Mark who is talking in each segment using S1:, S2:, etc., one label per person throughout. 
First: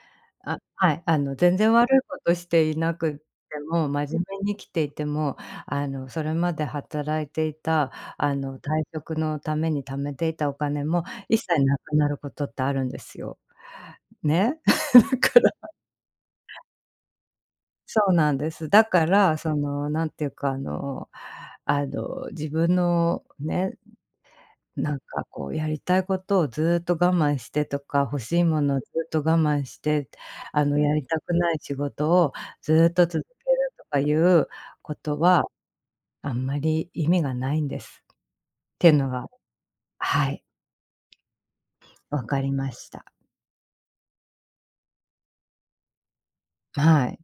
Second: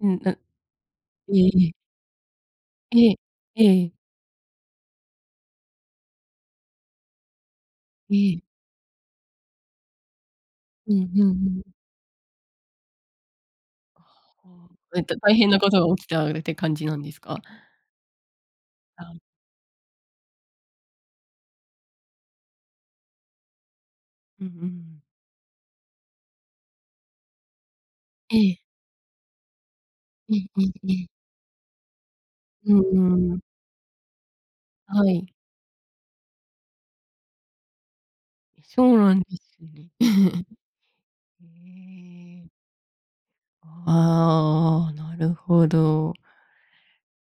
S1: うん、ぬ
S2: あ、はい、あの
S1: ええ
S2: 全
S1: え
S2: 然
S1: え。
S2: 悪いことしていな
S1: ええ
S2: くて
S1: え
S2: も、
S1: え。
S2: 真面目に生きていても、あのそれまで働いていた
S1: え
S2: あ
S1: え。
S2: の退職のために貯めていたお金
S1: う
S2: も、
S1: んうん
S2: 一
S1: う
S2: 切
S1: ん。
S2: 無くなることってあるんですよ。
S1: あ
S2: ね。
S1: あ、えっと、
S2: だ
S1: 大
S2: か
S1: 変
S2: ら
S1: なことが起きたうれて感じなんですか？
S2: そうなんです。だ
S1: あ
S2: か
S1: あ。
S2: らそのなんて言うかあのあの自分のね。
S1: うんう
S2: なん
S1: ん。
S2: かこうやりたいことをずっと我慢してとか、欲
S1: え
S2: しい
S1: え。
S2: ものをずっと我慢して、
S1: うんう
S2: あ
S1: ん
S2: の
S1: う
S2: やり
S1: ん。
S2: たくない仕事を
S1: う
S2: ずっと続
S1: ーん。
S2: けるとかいうこ
S1: は
S2: と
S1: い。
S2: は。あんまり意味がないんです。
S1: え、そ
S2: ていう
S1: う
S2: の
S1: なんで
S2: が
S1: すね。
S2: はい。
S1: え
S2: 分か
S1: ええ。
S2: りました。
S1: ああ。なるほど。
S2: はい。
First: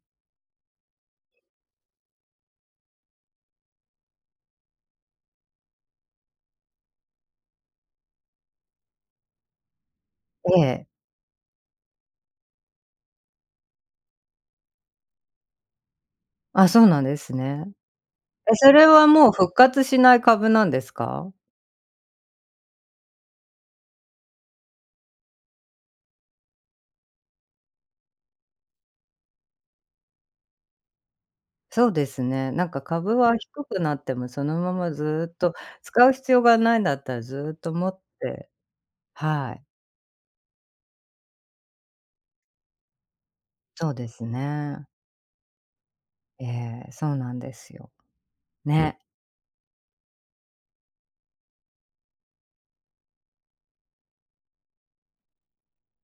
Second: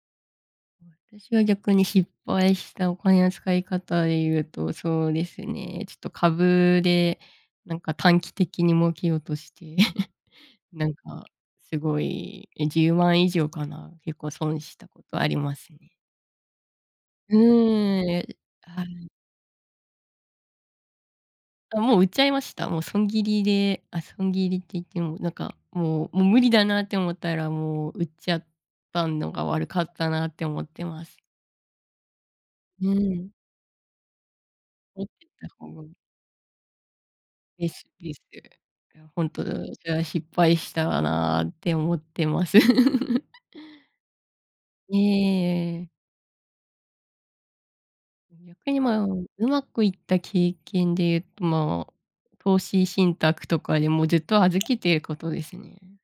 S1: うん。たしは逆に失敗したお金の使い方で言うと、そうですね、ちょっと株で、なんか短期的に儲けようとして。
S2: ええ。
S1: なんか、すごい、え、10万以上かな、結構損したことありますね。
S2: あ、そうなんです
S1: う
S2: ね。
S1: ーん。え、
S2: え、そ
S1: は
S2: れは
S1: い。
S2: もう復活しない株なんですか？
S1: あ、もう売っちゃいました。もう損切りであ、損切りって言ってもなんかもうもう無理だなって思ったらもう売っちゃったんのが悪かったなって思ってます。
S2: そうですね、なんか
S1: う
S2: 株
S1: ん。
S2: は低くなっても、そのまま
S1: 持って
S2: ずっ
S1: た
S2: と
S1: 方が
S2: 使う必要がないんだったら、ずっ
S1: で
S2: と
S1: す
S2: 持っ
S1: です。
S2: て
S1: あ、本当
S2: はい。
S1: じゃあ失敗したなって思ってます。
S2: そうですね。
S1: ええ。
S2: ええ、そうなんですよ。
S1: 逆に
S2: ね。
S1: まあ上手くいった経験で言うとまあ、投資信託とかでもずっと預けていることですね。